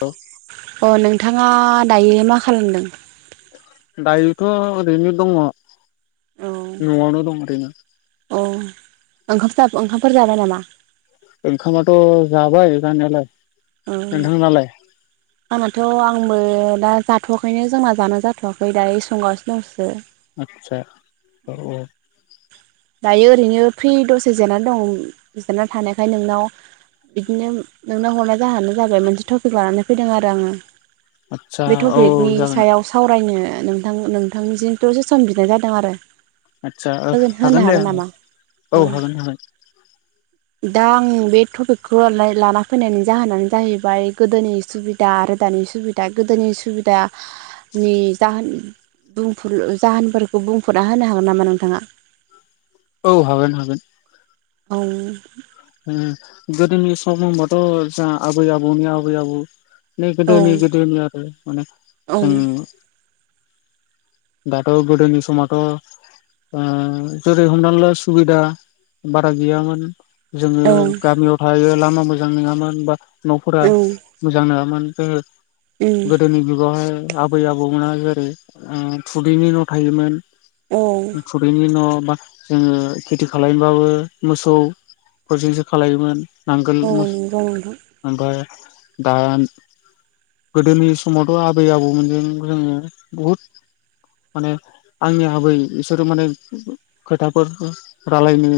औ अ नोंथाङा दायो मा खालामदों। दायोथ' ओरैनो दङ औ न'आवनो दं ओरैनो। औ ओंखाम सो ओंखामफोर जाबाय नामा। ओंखामाथ' जाबाय जानायालाय औ नोंथां नालाय। आंनाथ' आंबो दा जाथ'वाखैनो जोंना जानो जाथ'वाखै दायो संगासिनो दंसो। सा औ औ दायो ओरैनो फ्रि दसे जिरनानै दं जिरायना थानायखाय नोंनाव बिदिनो नोंनाव हरनाय जाहोनानो जाबाय मोनसे टपिक लानानै फैदों आरो आङो। आदसा बे औ टपिकनि जागोन सायाव सावरायनो नोंथां नोंथांनिजों दसे सम बिनाय जादों आरो आदसा ओ होगोन होनो हागोन दे ओं नामा? औ हागोन हागोन दा आं बे टपिकखौ लाना फैनायनि जाहोनानो जाहैबाय गोदोनि सुबिदा आरो दानि सुबिदा गोदोनि सुबिदानि जाहोन बुंफुर जाहोनफोरखौ बुंफुरना होनो हागोन नामा नोंथाङा। औ हागोन हागोन। औ ओ गोदोनि सम होनबाथ' जों आबै आबौनि आबै आबौ नै औ गोदोनि गोदोनि आरो माने औ जों दाथ' गोदोनि समावथ' ओ जुरै हमनाला सुबिदा बारा गैयामोन जोङो औ गामियाव थायो लामा मोजां नङामोन बा न'फोरा औ मोजां नङामोन उम ज गोदोनि जुगावहाय आबै आबौमोना जेरै ओ थुदैनि न' थायोमोन औ थुदैनि न' जोङो खेथि खालामनोबाबो मोसौफोरजोंसो खालायोमोन नांगोल औ मस नंगौ नोंथां ओमफ्राय दा गोदोनि समावथ' आबै आबौमोनजों जोङो बहुद माने आंनि आबै बिसोरो माने खोथाफोर रायलायनो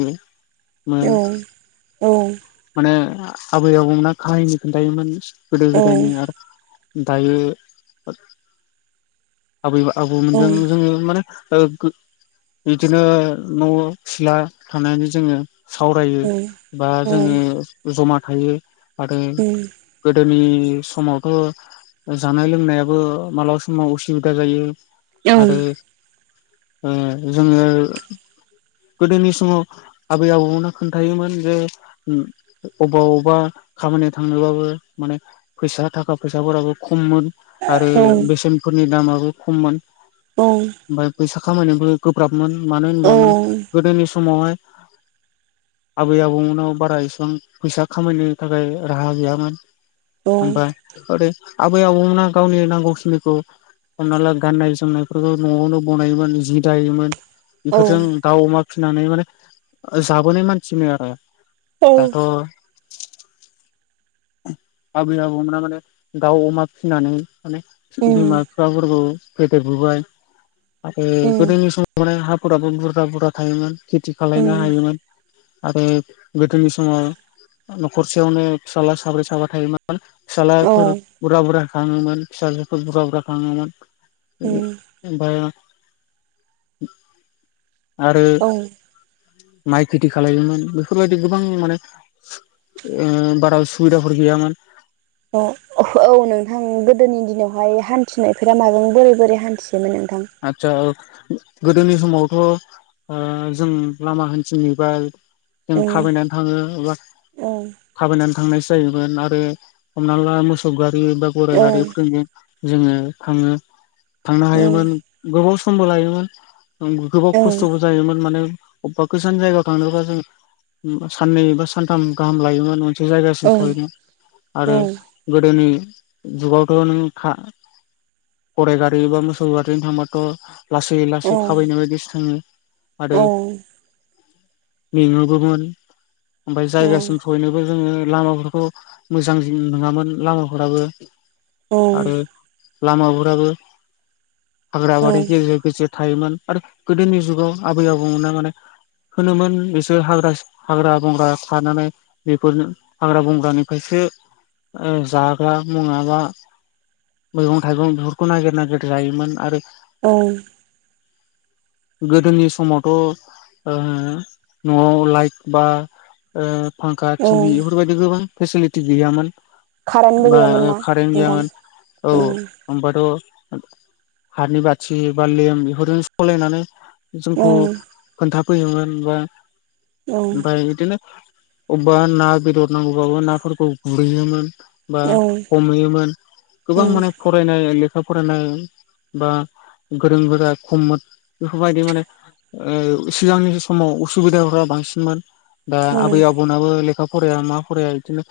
मोन औ औ माने आबै आबौमोना काहिनि खोन्थायायोमोन गोदो औ गोदायनि आरो दायो आबै औ आबौमोनजों जोङो माने बिदिनो न' सिला थानायानानै जोङो सावरायो उम बा औ जोङो जमा थायो। आरो गोदोनि समावथ' जानाय लोंनायाबो मालाबा समाव उसुबिदा जायो। औ आरो जोङो गोदोनि समाव आबै आबौमोननो खोन्थायोमोन जे अबावबा खामानियाव थांनोबाबो माने फैसा थाखा फैसाफोराबो खम खममोन आरो बेसेनफोरनि दामाबो खममोन ओमफ्राय फैसा खामायनोबो गोब्राबमोन मानो होनबा माने गोदोनि समावहाय आबै आबौमोननाव बारा इसिबां फैसा खामायनो थाखाय राहा गैयामोन ओमफ्राय ओरै आबै आबौमोना गावनि नांगौखिनिखौ हमना ला गाननाय जोमनायफोरखौ न'आवनो बनायोमोन जि दायोमोन औ बेफोरजों दाउ अमा फिसिनानै माने जाबोनाय मानसिमोन आरो औ दाथ' आबै आबौमोना माने दाउ अमा फिसिनानै माने उम बिमा बिफाफोरखौ फेदेरबोबाय आरो उम गोदोनि समाव माने हाफोराबो बुरजा बुरजा थायोमोन खेथि खाायनो उम हायोमोन आरो गोदोनि समाव न'खरसेयावनो फिसाज्ला साब्रै साबा थायोमोन औ फिसाज्लाफोर बुरजा बुरजा खाङोमोन फिसाजोफोर बुरजा बुरजा खाङोमोन उम बाया आरो औ माइ खेथि खाोमोन बेफोरबायदि गोबां माने ओ बारा सुबुबिदाफोर गैयामोन अ औ नोंथां गोदोनि दिनावहाय हान्थिनायफोरा माजों बोरै बोरै हान्थि आतसा गोदोनि समावथ' जों लामा हान्थिनाय बा जों ओम थाबायनानै थाङो एबा औ थाबायनानै थांनाय जायोमोन आरो हमना ला मोसौ गारि बा गराइ औ गारिफोरजोंजों जोङो थाङो थांनो हायोमोन गोबाव समबो लायोमोन गोबाव औ खस्थ'बो जायोमोन माने अबेबा गोजान जायगायाव थांनोबा जों साननै बा सानथाम गाहाम लायोमोन मोनसे औ जायगासिम सहैनो औ आरो गोदोनि जुगावथ' नों गराइ गारि बा मोसौ गारिजों थांबाथ' लासै लासै थाबायनाय बायदिसो थाङो औ। मेंङोबोमोन ओमफ्राय जायगासिम सहैनोबो जोङो लामाफोरखौ मोजां जिन नङामोन लामाफोराबो आरो लामाफोराबो हाग्रा औ बारि गेजेर गेजेर थायोमोन। आरो गोदोनि जुगाव आबै आबौमोननो माने होनोमोन बिसोर हाग्रा हाग्रा बंग्रा खानानै बेफोर हाग्रा बंग्रानिफ्रायसो सो ओ जाग्रा मुङाबा मैगं थाइगं बेफोरखौ नागिर नागिर जायोमोन आरो औ गोदोनि समावथ' ओ न'आव लाइक बा ओ फांखा, औ टि भि बेफोरबायदि गोबां फेसिलिटि गैयामोन। कारेन्टबो बा गैयामोन ना कारेन्ट नोंथां गैयामोन औ औ होनोमबाथ' हाथनि बाथि बालेम बेफोरजों सलायनानै जोंखौ ओम खोन्थाफैयोमोन बा ओमफाय बिदिनो अबबा ना बेदर नांगौबाबो नाफोरखौ गुरहैयोमोन बा ओम हमहैयोमोन गोबां माने फरायनाय लेखा फरायनाय बा गोरों गोरा खममोन बेफोरबायदि माने ओ सिगांनि समाव उसुबिदाफोरा बांसिनमोन। दा ओम आबै आबौनाबो लेखा फराया मा फराया बिदिनो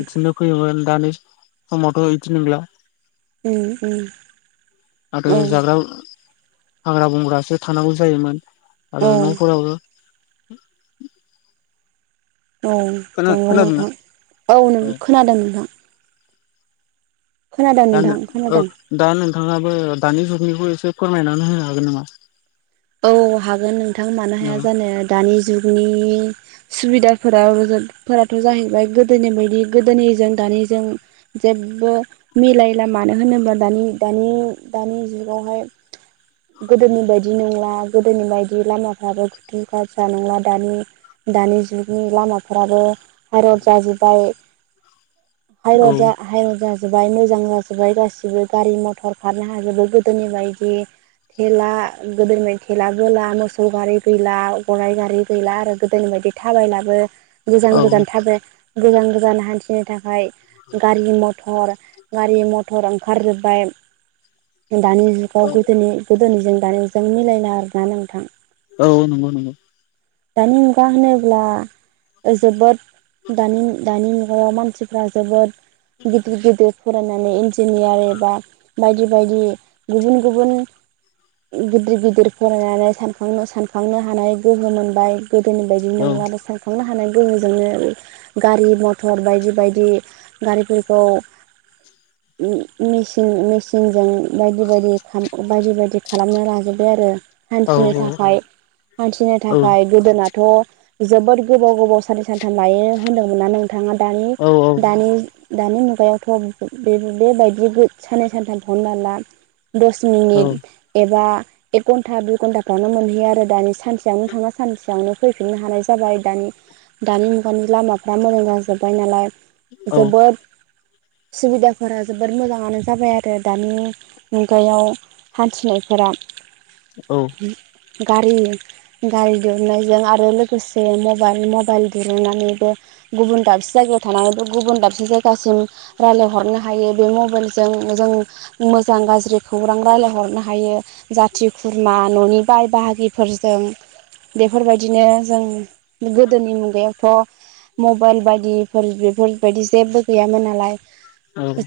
बिदिनो फैयोमोन दानि समावथ' इदि नोंला। उम उम आरो जाग्रा हाग्रा बंग्रासो थानांगौ जायोमोन। ओम औ आरो न'फोराव औ नंगौ नोंथां औ नों खोनादों नोंथां। खोनादों दा नों नोंथां औ खोनादों दा नों थाङाबो दानि जुगनिखौ एसे फोरमायनानै होनो हागोन नामा? औ हागोन नोंथां मानो हाया जानो दानि जुगनि सुबिदाफोराव फोरथ' जाहैबाय गोदोनि बायदि गोदोनिजों दानिजों जेबो मिलायला मानो होनोबा दानि दानि दानि जुगावहाय गोदोनि बायदि नंला। आ गोदोनि बायदि लामाफ्राबो खुथु गसा नंला दानि दानि जुगनि लामाफ्राबो बा रत जाजोब्बाय। औ हाइरद जा हायरद जा जोबबाय मोजां जाजोबबाय गासिबो गारि मथर खारनो हाजोबो गोदोनि बायदि थेला गोदोनि बाय थेलाबोला मोसौ गारि गैला गराइ गारि गैला आरो गोदोनि बायदि थाबायलाबो औ गोजान गोजान थाबो गोजान गोजान हान्थिनो थाखाय गारि मथर गारि मथर ओंखारजोब्बाय दानि जुगाव गोदोनि गोदोनिजों दानिजों मिलायला आरोना नोंथां। औ नंगौ नंगौ दानि मुगा होनोब्ला जोबोद दानि दानि मुगाव मानसिफ्रा जोबोद गिदिर गिदिर फरायनानै इन्जिनियार एबा बायदि बायदि गुबुन गुबुन गिद्रि गिदिर फरायनानै सानफांनो सानफांनो हानाय गोहो मोनबाय गोदोनि बायदि औ नोंला आरो सानखांनो हानाय गोहोजोंनो गारि मथर बायदि बायदि गारिफोरखौ [inaudible] मि-मिसिन मिसिनजों बायदि बायदि बायदि बायदि खालामना लाजोब्बाय आरो। औ हान्थिनो थाखाय हान्थिनो औ थाखाय गोदोनाथ' जोबोद गोबाव गोबाव सानै साथाम लायो होन्दोंमोनना नोंथाङा दानि औ दानि दानि मुगायावथ' बेबा-बेबायदि साननै सानथाम खौनो लाला। दस औ मिनिट एबा एक‌ घ न्टा, दुइ घन्टाफ्रावनो मोनहैयो आरो दानि सानसेयावनो थांना सानसेयावनो फैफिननो हानाय जाबाय। दानि दानि मुगानि लामाफ्रा मोजां जाजोब्बाय नालाय औ जोबोद सुबिदाफोरा जोबोर मोजाङानो जाबाय आरो दानि मुगायाव हानथिनायफोरा। [inaudible] औ। गारि - गारि दिहुननायजों आरो लोगोसे मबाइल -मबाइल दिरुननानैबो गुबुन दाबसे जायगायाव थानानैबो गुबुन दाबसे जायगासिम रायलायहरनो हायो बे मबाइलजों। जों मोजां-गाज्रि खौरां रायलाय हरनो हायो। जाति- खुरमा खुरमा न'नि बाय- बाहागिफोरजों। बेफोरबायदिनो जों गोदोनि मुगायावथ' मबाइल बायदिफोर बेफोरबायदि जेबो गैयामोन नालाय,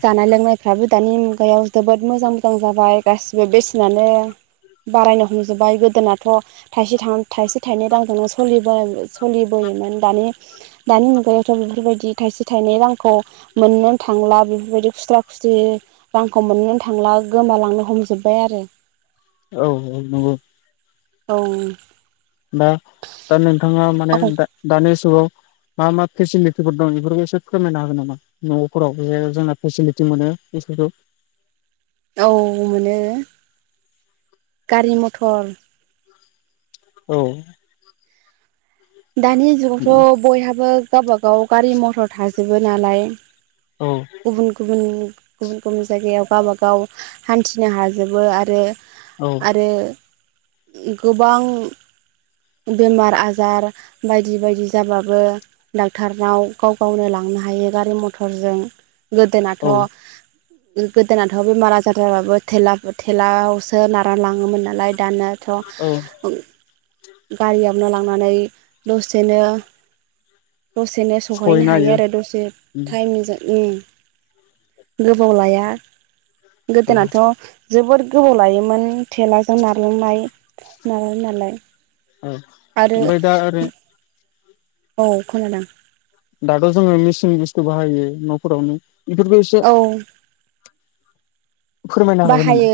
जानाय लोंनायफ्राबो दानि मुगायाव जोबोद मोजां- मोजां जाबाय गासिबो बेसेनानो। बारायनो हमजोब्बाय गोदोनाथ' थाइसे थां थाइसे, थाइनै रांजोंनो सलिनाय -सोलिबोयो। दानि -दानि मुगायावथ' बेफोरबायदि थाइसे, थाइनै रांखौ मोननो थांला। बिदि खुस्रा -खुस्रि रांखौ मोननो नो थांला गोमालांनो हमजोबबाय आरो। औ नंगौ नंगौ। औ। दा नोंथाङा माने दा-दानि जुगाव मा- मा फेसिलिटिफोर दं बेफोरखौ एसे फोरमायनो हागोन नामा? न'फोराव बे जोंना फेसिलिटि मोनो। [unintelligible] [unintelligible] औ मोनो, गारि -मथर औ। दानि जुगावथ' बयहाबो गावबा -गाव गारि- मथर थाजोबो नालाय। औ गुबुन -गुबुन- गुबुन- गुबुन जायगायाव गावबा-गाव गाव हान्थिनो हाजोबो औ आरो-आरो गोबां बेमार - आजार बायदि - बायदि जाबाबो डाक्टारनाव गाव -गावनो लांनो हायो गारि मथरजों गोदोनाथ' औ गोदोनाथ' बेमार -आजार जाबाबो थेला -थेलायावसो नारना लाङोमोन नालाय। दानयाथ', औ गारियावनो लांनानै दसेनो दसेनो सहैनो हायो आरो, दसे टाइम जों उम गोबाव लाया। औ गोदोनाथ' जोबोर गोबाव लायोमोन थेलाजों नारलांनाय नारो नालाय। उम आरो औमफ्राय दा आरो औ खोनादोंं। दाथ' जोङो मेचिन बुस्थु बाहायो न'फोरावनो, बेफोरखौ एसे औ फोरमायनो हागोन नामा बाहायो।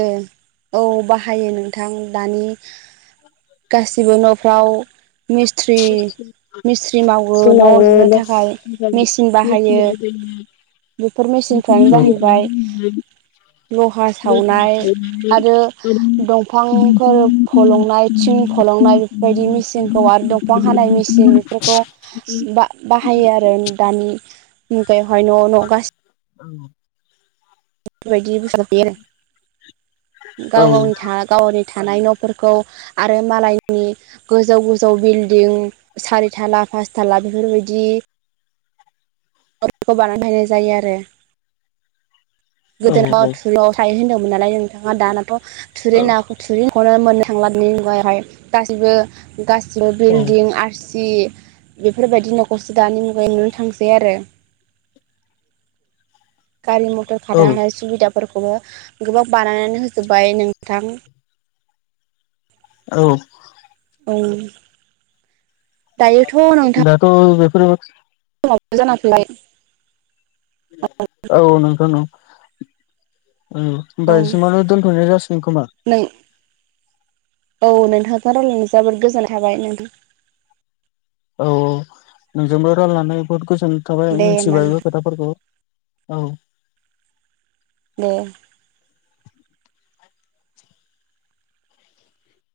औ बाहायो नोंथां, दानि गासिबो न'फ्राव मिस्ट्रि - मिस्थ्रि मावो न' लुनो जोंनाबो लस थाखाय, जायो मेसिन लस बाहायो। बेफोर मेचिनफ्रानो जाहैबाय [unintelligible] लहा सावनाय, आरो बेखौनो दंफांफोर फलंनाय, थिं नखल फलंनाय। बायदि मेसिनखौ बिफां हानाय मेसिन खालामनानै बेफोरखौ बा-बाहायो आरो दानि बेवहाय न - न गासिबो औ। बेबायदि [unintelligible] आरो गाव -गावनि [unintelligible] गाव -गावनि [unintelligible] थानाय न' फोरखौ आरो मालायनि गोजौ -गोजौ बिलदिं सारि थाला पासथाला बेफोर बायदि न'फोरखौ बानायना दोननाय जायो आरो। लोगो गोदोथ' हमनानै थुरियाव थायो होनदोंमोन नालाय। नोंथाङा दानाथ' थुरि आरो नाखौ थुरि न'खौनो मोननो [unintelligible] मुगायावहाय गासिबो गासिबो औ औ बिल्डिं [unintelligible] जि बेफोरबायदि न'खौसो दानि मुगायाव नुनो थांसै आरो [inaudible] [unintelligible] गारि मथर औ खारनो हानाय सुबिदा फोरखौबो गोबां बानायनानै होजोब्बाय नोंथां औ औ दायोथ' नोंथां दाथ' बेफोरबो समाबो जाना फैबाय औ नंगौ औ होनबा औ इसिमावनो दोनथ'नाय जासिगोन खोमा नों औ नोंथांजो रायलायना जोबोद गोजोन थाबाय नोंथां औ नोंजोंबो रायलनानै बुहुद गोजोननाय थाबाय दे होमबा मिथिबाय बो नोंथां खोथाफोरखौ औ दे